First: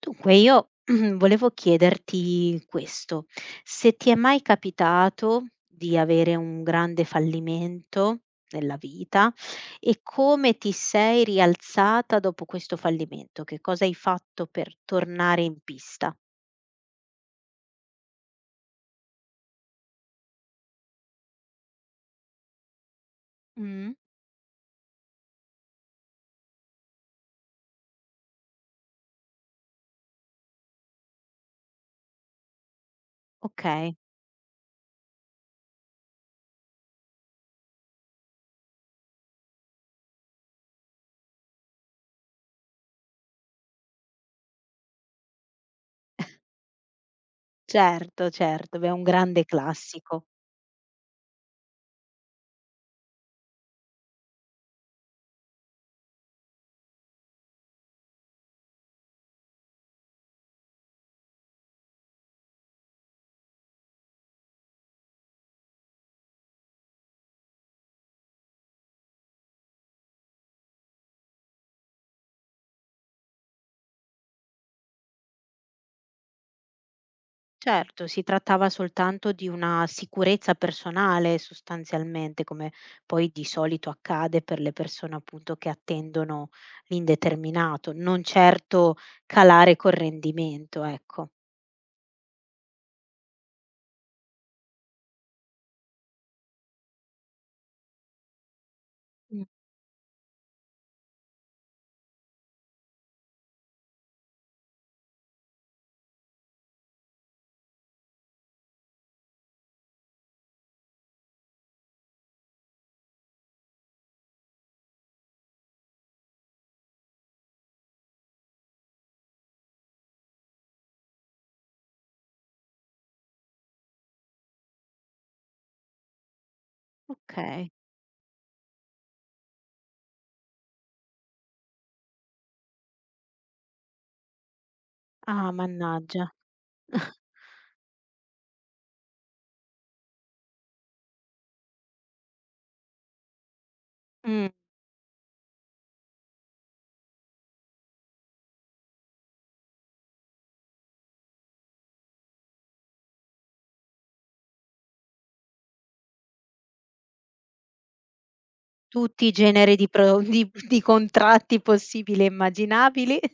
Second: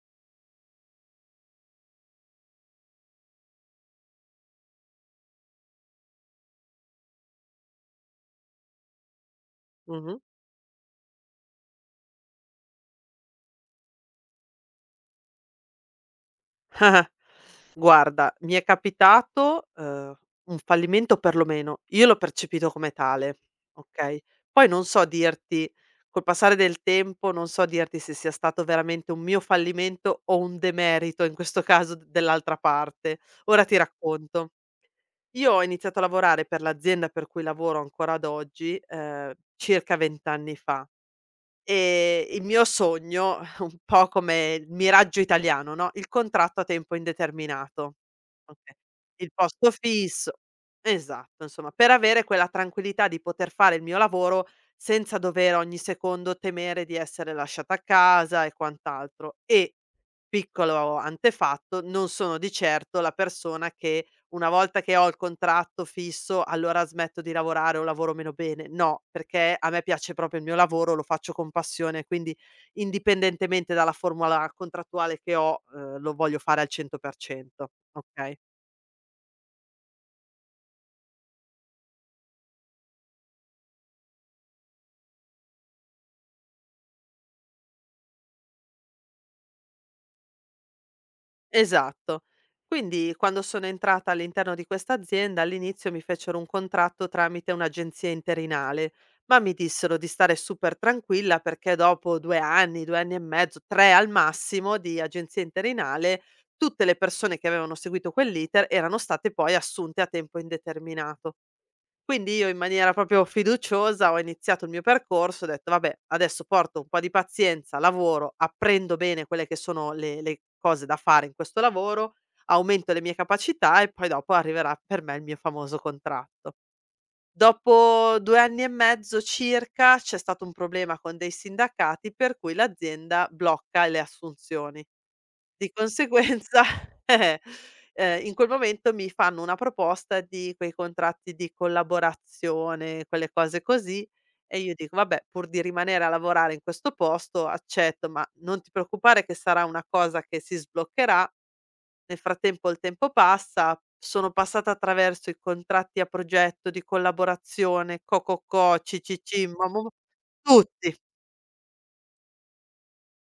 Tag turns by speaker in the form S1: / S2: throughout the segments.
S1: Dunque io volevo chiederti questo, se ti è mai capitato di avere un grande fallimento nella vita e
S2: Mh-mh.
S1: come ti sei rialzata dopo questo fallimento? Che cosa hai fatto per tornare in pista?
S2: Guarda, mi è capitato, un fallimento perlomeno, io l'ho percepito come tale,
S1: Mh.
S2: okay, poi non so dirti col passare del tempo, non so dirti se sia stato veramente un mio fallimento o un demerito in questo caso d dell'altra parte. Ora ti
S1: Okay,
S2: racconto. Io ho iniziato a lavorare per l'azienda per cui lavoro ancora ad oggi, circa 20 anni fa. Il mio sogno, un po' come il miraggio italiano, no, il contratto a tempo indeterminato.
S1: certo,
S2: Okay.
S1: certo, beh è un
S2: Il
S1: grande
S2: posto
S1: classico.
S2: fisso esatto, insomma, per avere quella tranquillità di poter fare il mio lavoro senza dover ogni secondo temere di essere lasciata a casa e quant'altro. E, piccolo antefatto, non sono di certo la persona che una volta che ho il contratto fisso allora smetto di lavorare o lavoro meno bene. No, perché a me piace proprio il mio lavoro, lo faccio con passione, quindi indipendentemente dalla formula contrattuale che ho, lo voglio fare al 100%,
S1: Certo, si
S2: okay?
S1: trattava soltanto di una sicurezza personale sostanzialmente, come poi di solito accade per le persone appunto che attendono l'indeterminato, non certo calare col rendimento, ecco.
S2: Esatto. Quindi quando sono entrata all'interno di questa azienda, all'inizio mi fecero un contratto tramite un'agenzia interinale, ma
S1: Mh.
S2: mi dissero di stare super tranquilla perché dopo due anni e mezzo, tre al massimo di agenzia interinale, tutte le persone che avevano seguito quell'iter erano state poi assunte a tempo indeterminato. Quindi io in maniera proprio fiduciosa ho iniziato il mio percorso, ho detto: "Vabbè, adesso porto un po' di pazienza, lavoro, apprendo bene quelle che sono le cose da fare in questo lavoro, aumento le mie capacità e poi dopo arriverà per me il mio famoso contratto".
S1: Okay.
S2: Dopo 2 anni e mezzo circa c'è stato un problema con dei sindacati per cui l'azienda blocca le assunzioni.
S1: Ah,
S2: Di
S1: mannaggia.
S2: conseguenza, eh, in quel momento mi fanno una proposta di quei contratti di collaborazione, quelle cose così,
S1: Mh,
S2: e io dico: "Vabbè, pur di rimanere a lavorare in questo posto accetto, ma non ti preoccupare che sarà una cosa che si sbloccherà". Nel frattempo il tempo passa, sono passata attraverso i contratti a progetto, di collaborazione, co co co, ci ci
S1: tutti i
S2: ci, ma
S1: generi
S2: mo
S1: di
S2: mo
S1: pro di
S2: tutti.
S1: contratti possibili e immaginabili.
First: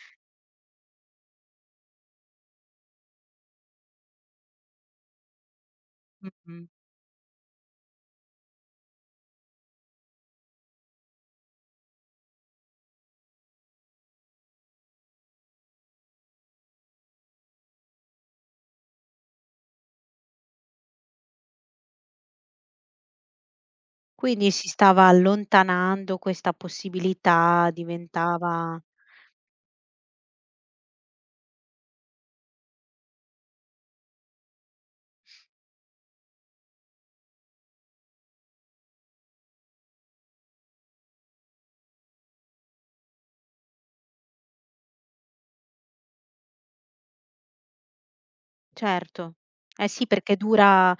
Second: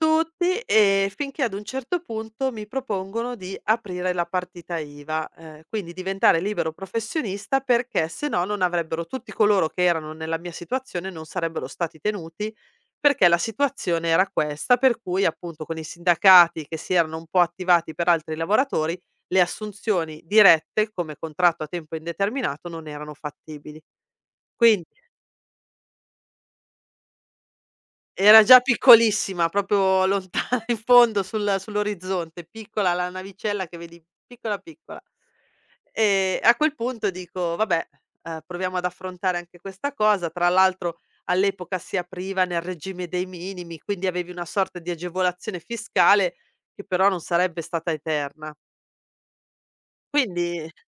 S2: Tutti, finché ad un certo punto mi propongono di aprire la partita IVA, quindi diventare
S1: Mh-mh.
S2: libero professionista perché se no non avrebbero tutti coloro che erano nella mia situazione non sarebbero stati tenuti, perché la situazione era questa, per cui appunto con i sindacati che si erano un po' attivati per altri lavoratori, le assunzioni dirette come contratto a tempo indeterminato non erano fattibili.
S1: Quindi si
S2: Quindi
S1: stava allontanando questa possibilità,
S2: Era già
S1: diventava.
S2: piccolissima, proprio lontana in fondo sull'orizzonte, piccola la navicella che vedi piccola, piccola. A quel punto dico: "Vabbè, proviamo ad affrontare anche questa cosa." Tra l'altro all'epoca si apriva nel regime dei minimi, quindi avevi una sorta di agevolazione fiscale che però non sarebbe stata eterna.
S1: Certo. Eh sì, perché
S2: Quindi
S1: dura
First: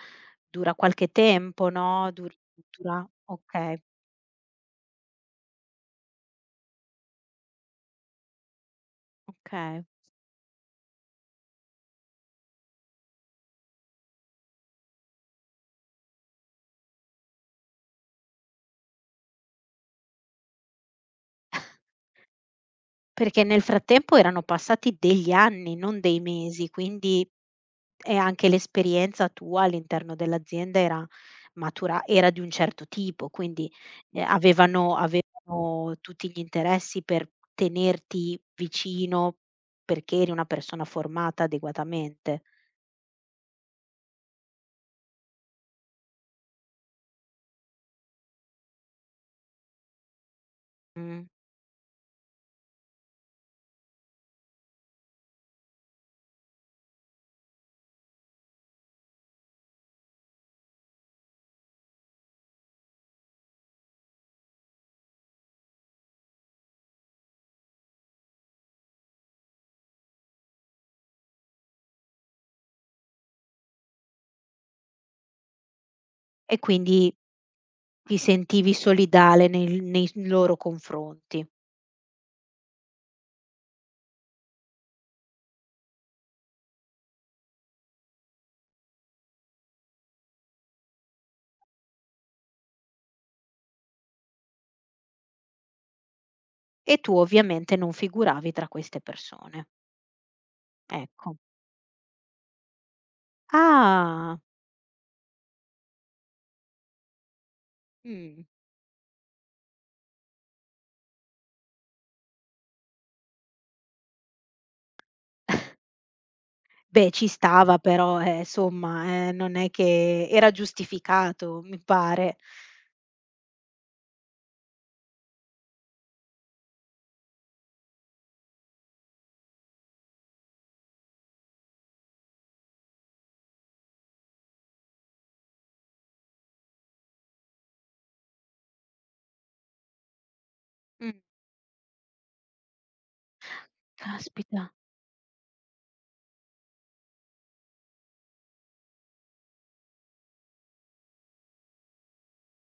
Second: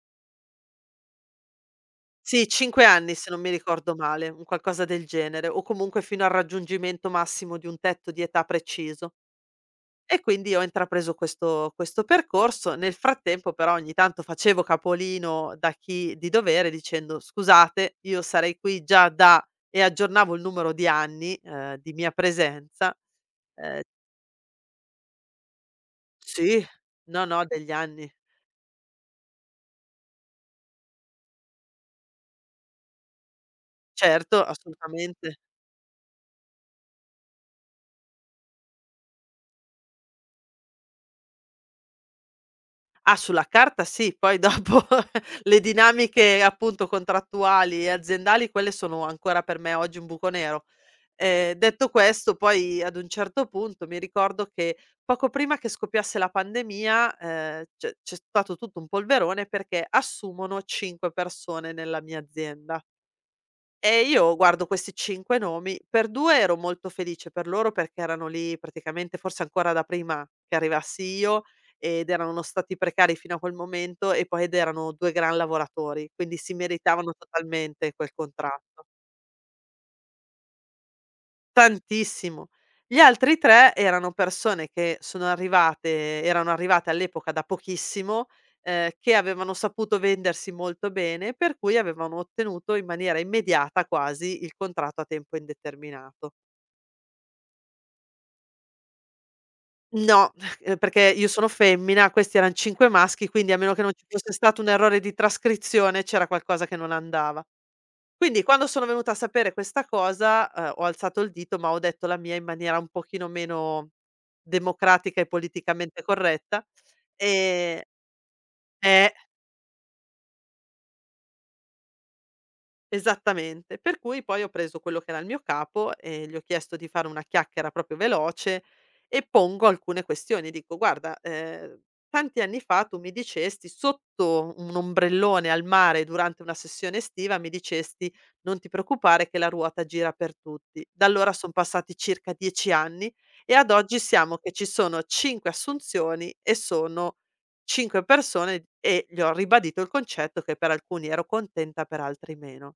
S1: dura qualche tempo, no, dur
S2: sì, 5
S1: dura.
S2: anni se non mi
S1: Okay,
S2: ricordo male, un qualcosa del genere, o comunque fino al raggiungimento massimo di un tetto di età preciso.
S1: okay.
S2: E quindi ho intrapreso questo percorso. Nel frattempo però ogni tanto facevo capolino da chi di dovere dicendo: "Scusate, io sarei qui già da" e aggiornavo il numero di anni, di mia presenza.
S1: Perché nel
S2: Ehm
S1: frattempo erano passati degli anni, non dei
S2: sì,
S1: mesi,
S2: no,
S1: quindi
S2: no, degli anni.
S1: e anche l'esperienza tua all'interno dell'azienda era matura, era di un certo tipo, quindi,
S2: Certo,
S1: avevano
S2: assolutamente.
S1: tutti gli interessi per tenerti vicino perché eri una persona formata adeguatamente.
S2: Ah, sulla carta sì, poi dopo le dinamiche appunto contrattuali e aziendali, quelle sono ancora per me oggi un buco nero.
S1: Mh.
S2: Detto questo poi ad un certo punto mi ricordo che poco prima che scoppiasse la pandemia, c'è stato tutto un polverone perché assumono 5 persone nella mia azienda e io guardo questi 5 nomi, per 2 ero molto felice per loro perché erano lì praticamente forse ancora da prima che arrivassi io ed erano stati precari fino a quel momento e poi ed erano 2 gran lavoratori, quindi si
S1: E quindi
S2: meritavano totalmente quel
S1: ti sentivi
S2: contratto.
S1: solidale nei loro confronti
S2: Tantissimo. Gli altri 3 erano persone che sono arrivate erano arrivate all'epoca da pochissimo, che avevano saputo vendersi molto bene, per cui avevano ottenuto in maniera immediata quasi il contratto a tempo indeterminato.
S1: e tu ovviamente non figuravi tra queste persone,
S2: No, perché io
S1: ecco.
S2: sono femmina, questi eran 5 maschi, quindi a meno che non ci fosse
S1: Ah,
S2: stato un errore di trascrizione, c'era qualcosa che non andava.
S1: mh.
S2: Quindi quando sono venuta a sapere questa cosa, ho alzato il dito, ma ho detto la mia in maniera un pochino meno democratica e politicamente corretta,
S1: Beh, ci stava
S2: ehm
S1: però,
S2: eh.
S1: somma, non è che era giustificato, mi pare.
S2: Esattamente, per cui poi ho preso quello che era il mio capo e gli ho chiesto di fare una chiacchiera proprio veloce e pongo alcune questioni. Dico: "Guarda, tanti anni fa tu mi dicesti sotto un ombrellone al mare durante una sessione estiva, mi dicesti: "Non ti preoccupare che la ruota gira per tutti". Da
S1: Mh,
S2: allora son passati circa 10 anni e ad oggi siamo che ci
S1: caspita.
S2: sono 5 assunzioni e sono 5 persone e gli ho ribadito il concetto che per alcuni ero contenta, per altri meno".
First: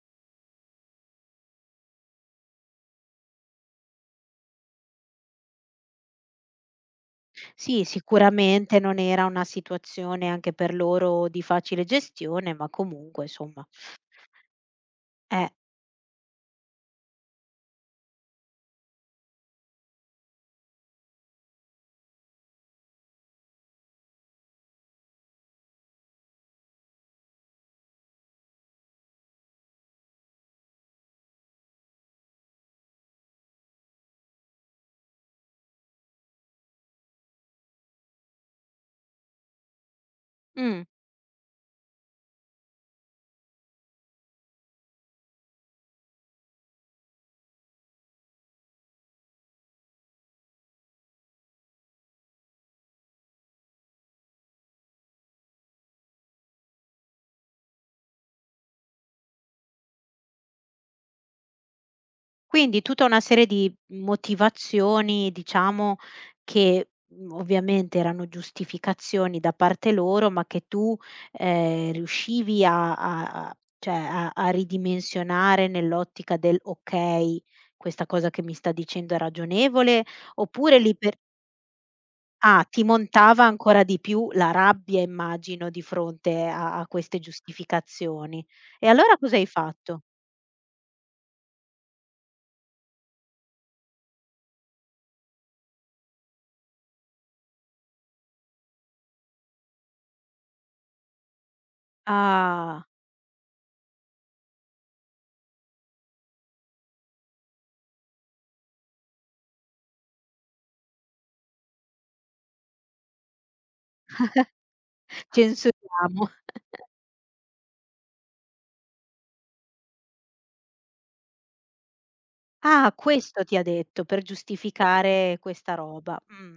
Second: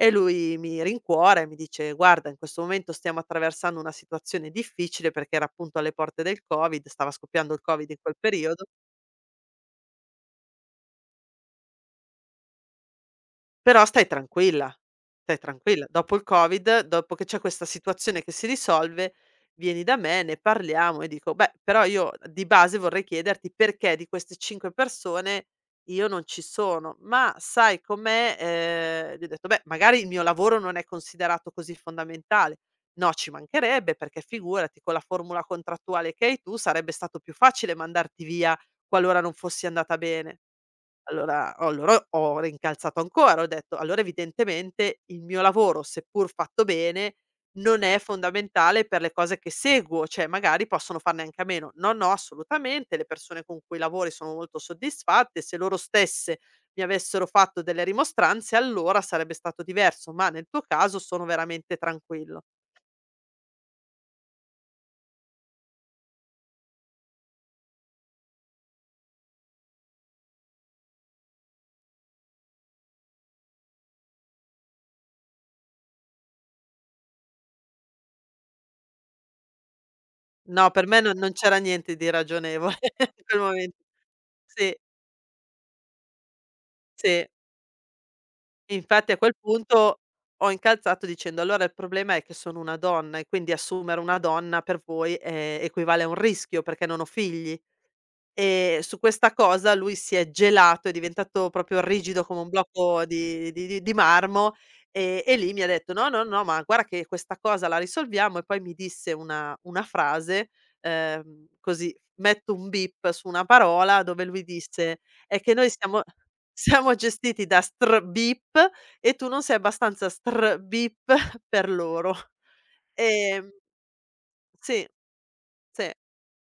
S2: E lui mi rincuora e mi dice: "Guarda, in questo momento stiamo attraversando una situazione difficile", perché era appunto alle porte del Covid, stava scoppiando il
S1: Sì,
S2: Covid in quel periodo.
S1: sicuramente non era una situazione anche per loro di facile gestione, ma comunque, somma,
S2: Però stai tranquilla, stai
S1: eh.
S2: tranquilla. Dopo il Covid, dopo che c'è questa situazione che si risolve, vieni da me, ne parliamo e dico: "Beh, però io di base vorrei chiederti perché di queste 5 persone io non ci sono, ma sai com'è?" Gli ho detto: "Beh, magari il mio lavoro non è considerato così fondamentale." "No, ci mancherebbe, perché figurati con la formula contrattuale che hai tu sarebbe stato più facile mandarti via qualora non fossi andata bene."
S1: Mh.
S2: Allora oh, allora ho rincalzato ancora, ho detto: "Allora evidentemente il mio lavoro, seppur fatto bene, non è fondamentale per le cose che seguo, cioè magari possono farne anche a meno". "No, no, assolutamente, le persone con cui lavori sono molto soddisfatte, se loro stesse mi avessero fatto delle rimostranze allora sarebbe stato diverso, ma nel tuo caso sono veramente tranquillo".
S1: Quindi tutta una serie di motivazioni, diciamo, che, ovviamente erano giustificazioni da parte loro, ma che tu, riuscivi a cioè a ridimensionare nell'ottica del: "Okay, questa cosa che mi sta dicendo è ragionevole",
S2: No,
S1: oppure
S2: per
S1: lì
S2: me
S1: per
S2: non c'era niente di
S1: ah,
S2: ragionevole
S1: ti
S2: in quel
S1: montava
S2: momento.
S1: ancora di più la
S2: Sì,
S1: rabbia, immagino, di fronte a queste
S2: sì.
S1: giustificazioni. E
S2: Infatti
S1: allora
S2: a quel
S1: cosa hai
S2: punto
S1: fatto?
S2: ho incalzato dicendo: "Allora il problema è che sono una donna e quindi assumere una donna per voi, equivale a un rischio perché non ho figli". Su questa cosa lui si è gelato, è diventato proprio rigido come un
S1: Ah,
S2: blocco di marmo, e lì mi ha detto: "No, no, no, ma guarda che questa cosa la risolviamo" e poi mi disse una frase, così metto un beep su una parola dove lui disse: "È che noi siamo
S1: censuriamo.
S2: siamo gestiti da str beep e tu non sei abbastanza str beep per loro".
S1: Ah, questo
S2: Ehm,
S1: ti ha detto per
S2: sì,
S1: giustificare questa
S2: sì.
S1: roba.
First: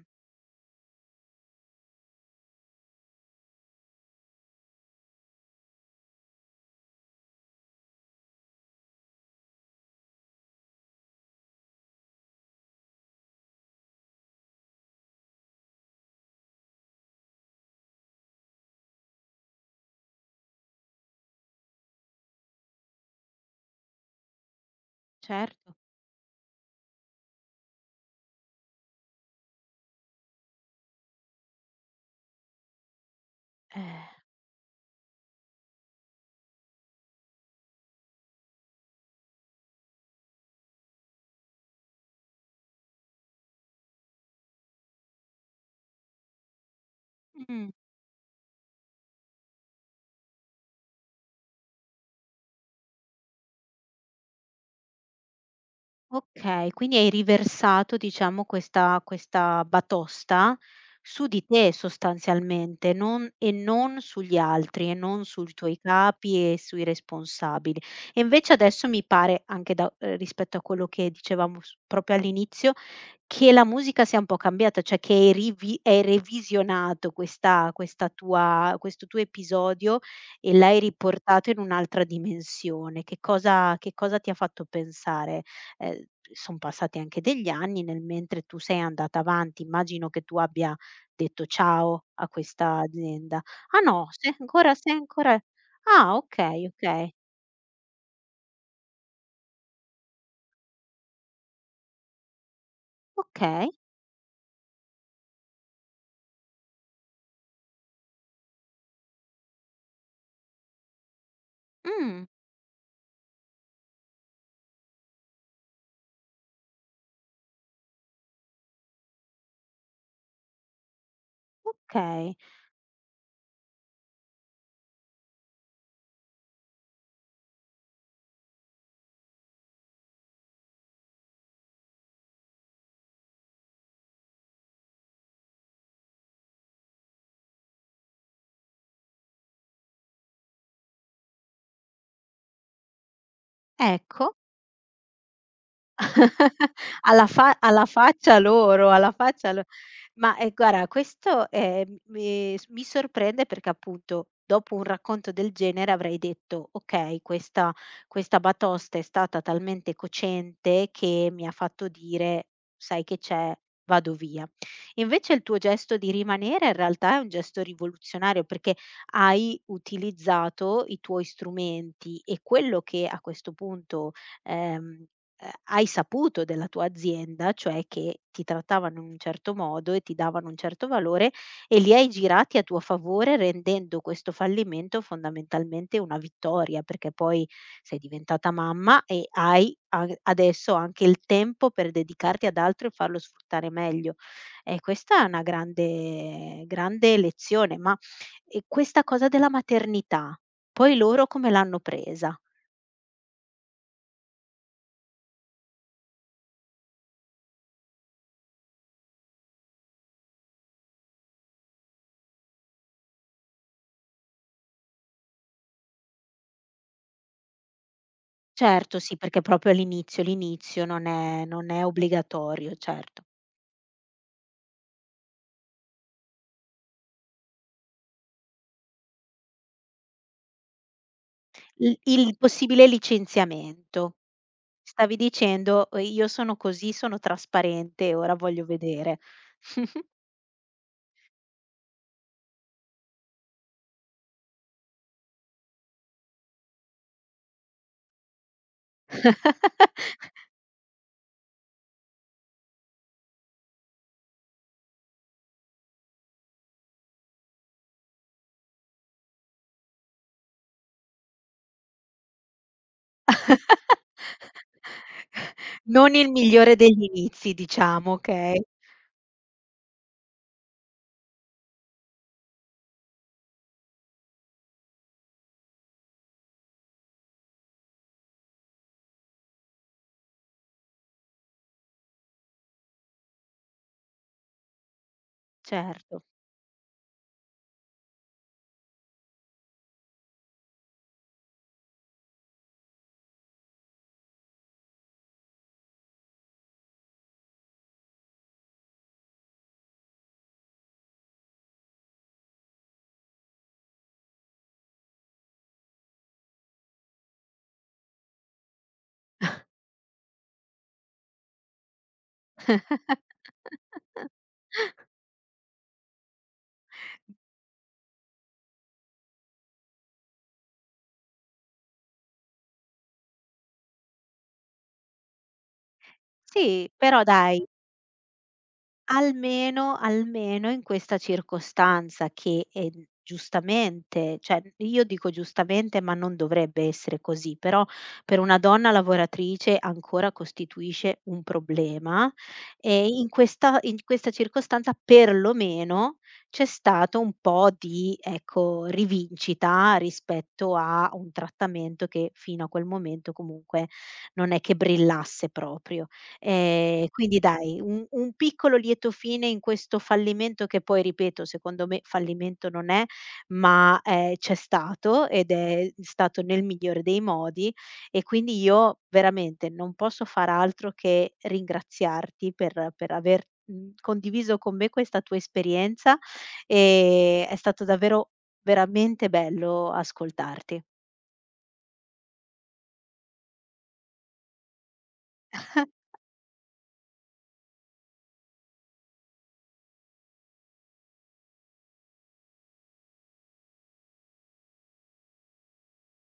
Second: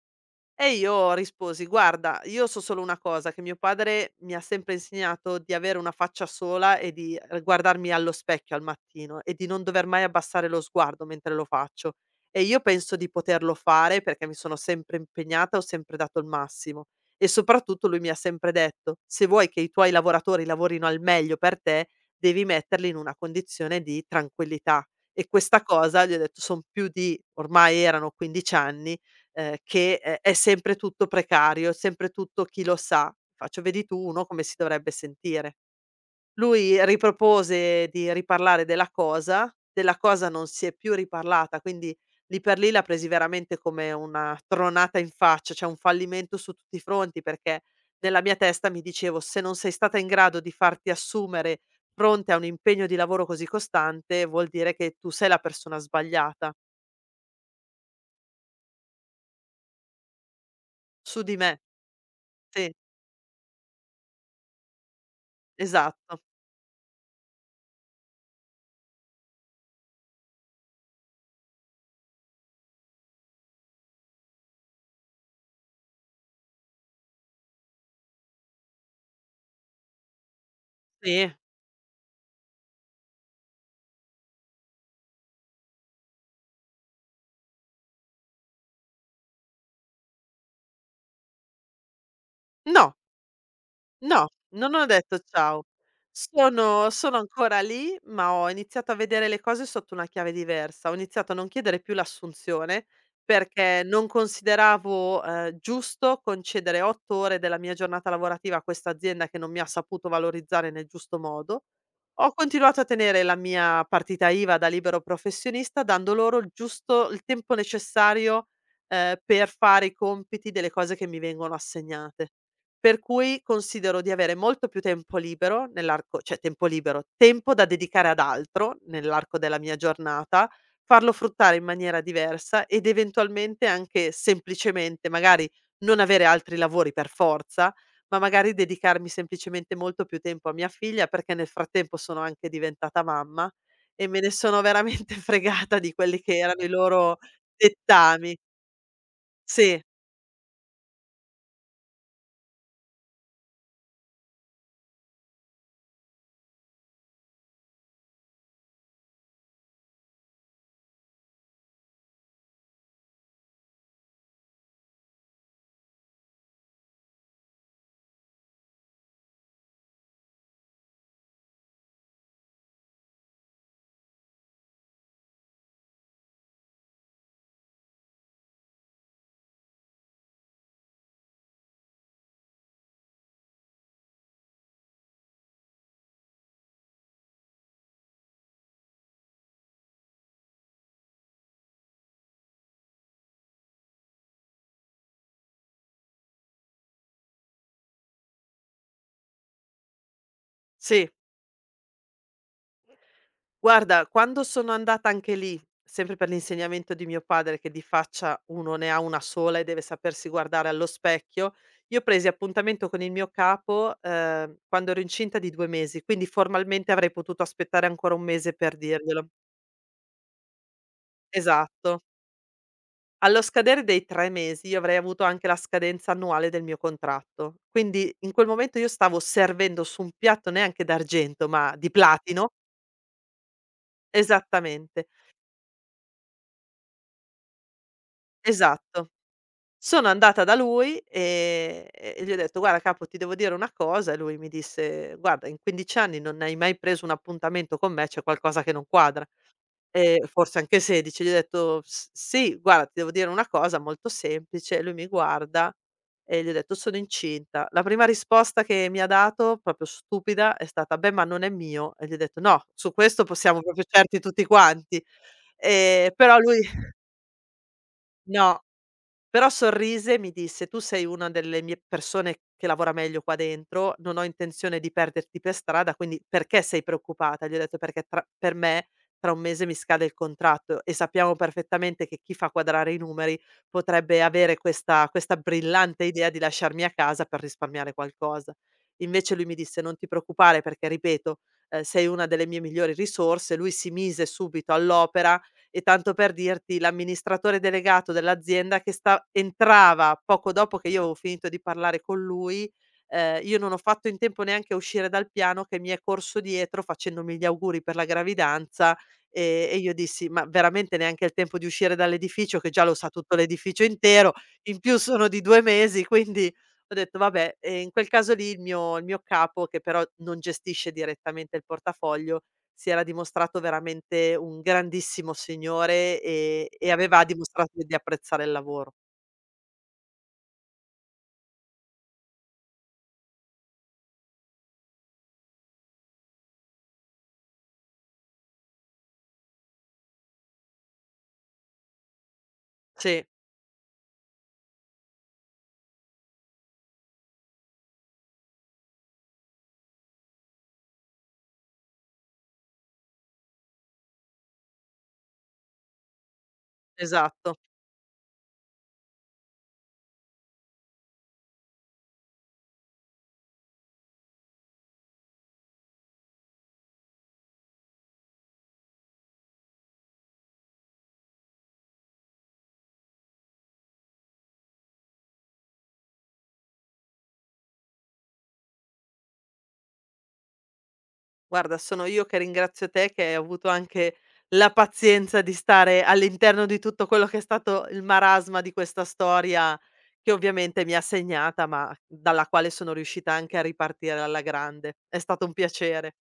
S2: E io risposi: "Guarda, io so solo una cosa, che mio padre mi ha sempre insegnato di avere una faccia sola e di r guardarmi allo specchio al mattino e di non dover mai abbassare lo sguardo mentre lo faccio. E io penso di poterlo fare perché mi sono sempre impegnata, ho sempre dato il massimo. E soprattutto lui mi ha sempre detto: "Se vuoi che i tuoi lavoratori lavorino al meglio per te, devi metterli in una condizione di tranquillità". E questa
S1: Certo.
S2: cosa, gli ho detto, son più di ormai erano 15 anni che è sempre tutto precario, è sempre tutto chi lo sa. Faccio: "Vedi tu
S1: Eh.
S2: uno come si dovrebbe sentire". Lui ripropose di riparlare della cosa non si è più riparlata, quindi lì per lì l'ha presi veramente come una tronata in faccia, cioè un fallimento su tutti i fronti, perché
S1: Mh.
S2: nella mia testa mi dicevo: "Se non sei stata in grado di farti assumere fronte a un impegno di lavoro così costante, vuol dire che tu sei la persona sbagliata".
S1: Okay, quindi hai riversato, diciamo, questa batosta
S2: Su
S1: su
S2: di
S1: di
S2: me.
S1: te
S2: Sì,
S1: sostanzialmente, non non sugli altri, e non sui tuoi
S2: esatto.
S1: capi e sui responsabili. E invece adesso mi pare anche da, rispetto a quello che dicevamo s proprio all'inizio, che la musica sia un po' cambiata, cioè che hai rivi hai revisionato questa tua, questo tuo episodio e l'hai
S2: Sì.
S1: riportato in un'altra dimensione. Che cosa ti ha fatto pensare? ehm, Son passati anche degli anni, nel mentre tu sei andata avanti, immagino che tu abbia detto ciao a questa
S2: No,
S1: azienda. Ah no,
S2: no,
S1: sei ancora
S2: non ho detto ciao.
S1: ah okay,
S2: Sono
S1: okay,
S2: sono ancora lì, ma ho iniziato a vedere le cose sotto una chiave diversa. Ho iniziato a non chiedere più l'assunzione,
S1: okay,
S2: perché non consideravo, giusto concedere 8 ore della mia giornata lavorativa a questa azienda che non mi ha saputo valorizzare nel giusto modo.
S1: mh,
S2: Ho continuato a tenere la mia partita IVA da libero professionista, dando loro il giusto il tempo necessario, per fare i compiti delle cose che mi vengono assegnate.
S1: okay,
S2: Per cui considero di avere molto più tempo libero nell'arco cioè tempo libero, tempo da dedicare ad altro nell'arco della mia giornata, farlo fruttare in maniera diversa ed eventualmente anche semplicemente, magari non avere altri lavori per forza, ma magari dedicarmi semplicemente molto più tempo a mia figlia, perché nel frattempo sono anche diventata mamma e me ne
S1: ecco.
S2: sono veramente fregata di quelli che erano i loro
S1: Alla fa alla
S2: dettami.
S1: faccia loro, alla faccia lo
S2: Sì,
S1: ma, guarda questo, mi s mi sorprende perché appunto dopo un racconto del genere avrei detto: "Okay, questa questa batosta è stata talmente cocente che mi ha fatto dire: "Sai che c'è, vado via". Invece il tuo gesto di rimanere in realtà è un gesto rivoluzionario perché hai utilizzato i tuoi strumenti e quello che a questo punto, ehm hai saputo della tua azienda, cioè che ti trattavano in un certo modo e ti davano un certo valore e li hai girati a tuo favore, rendendo questo fallimento fondamentalmente una vittoria, perché poi sei diventata mamma e hai a adesso anche il tempo per dedicarti ad altro e farlo sfruttare meglio. E questa è una grande grande lezione, ma, questa cosa della maternità, poi
S2: sì.
S1: loro come l'hanno presa?
S2: Guarda, quando sono andata anche lì, sempre per l'insegnamento di mio padre che di faccia uno ne ha una sola e deve sapersi guardare allo specchio, io presi appuntamento con il mio capo, quando ero incinta di 2 mesi, quindi formalmente avrei potuto aspettare ancora 1 mese per
S1: Certo, sì,
S2: dirglielo.
S1: perché proprio all'inizio, l'inizio non è
S2: Esatto.
S1: obbligatorio, certo.
S2: Allo scadere dei 3 mesi io avrei avuto anche la scadenza annuale del mio contratto. Quindi in quel momento io stavo servendo su un piatto neanche d'argento, ma di
S1: Il
S2: platino
S1: possibile licenziamento.
S2: esattamente,
S1: Stavi dicendo: io sono così, sono trasparente, ora voglio
S2: esatto.
S1: vedere".
S2: Sono andata da lui, e gli ho detto: "Guarda capo, ti devo dire una cosa." E lui mi disse: "Guarda, in 15 anni non hai mai preso un appuntamento con me, c'è qualcosa che non quadra." Ehm, forse anche 16. Gli ho detto: "S sì, guarda, ti devo dire una cosa molto semplice." E lui mi guarda e gli ho detto: "Sono incinta." La prima risposta che mi ha dato, proprio stupida, è stata: "Beh, ma non è mio." E gli ho detto: "No, su questo possiamo proprio certi tutti quanti." Ehm,
S1: Non il
S2: però lui
S1: migliore degli inizi, diciamo, okay?
S2: no. Però sorrise e mi disse: "Tu sei una delle mie persone che lavora meglio qua dentro, non ho intenzione di perderti per strada, quindi perché sei preoccupata?" Gli ho detto: "Perché tra per me tra un mese mi scade il contratto e sappiamo perfettamente che chi fa quadrare i numeri potrebbe avere questa brillante
S1: Certo.
S2: idea di lasciarmi a casa per risparmiare qualcosa." Invece lui mi disse: "Non ti preoccupare perché ripeto, sei una delle mie migliori risorse." Lui si mise subito all'opera e tanto per dirti, l'amministratore delegato dell'azienda che sta entrava poco dopo che io avevo finito di parlare con lui, io non ho fatto in tempo neanche a uscire dal piano che mi è corso dietro facendomi gli auguri per la gravidanza, e io dissi: "Ma veramente neanche il tempo di uscire dall'edificio che già lo sa tutto l'edificio intero, in più sono di 2 mesi", quindi ho detto: "Vabbè". E in quel caso lì il mio capo, che però non gestisce direttamente il portafoglio si era dimostrato veramente un grandissimo signore,
S1: Sì,
S2: e
S1: però
S2: aveva
S1: dai.
S2: dimostrato di apprezzare il lavoro.
S1: Almeno, almeno in questa circostanza che, giustamente, cioè io dico giustamente, ma non dovrebbe essere così, però per una donna lavoratrice ancora costituisce un problema e
S2: Sì,
S1: in questa circostanza perlomeno c'è stato un po' di, ecco, rivincita rispetto a un trattamento che fino a quel momento comunque non è che brillasse proprio. Quindi
S2: esatto.
S1: dai, un piccolo lieto fine in questo fallimento che poi, ripeto, secondo me fallimento non è, ma, c'è stato ed è stato nel migliore dei modi e quindi io veramente non posso far altro che ringraziarti per aver, condiviso con me questa tua esperienza, è stato davvero veramente bello ascoltarti.
S2: Guarda, sono io che ringrazio te che hai avuto anche la pazienza di stare all'interno di tutto quello che è stato il marasma di questa storia, che ovviamente mi ha segnata, ma dalla quale sono riuscita anche a ripartire alla grande. È stato un piacere.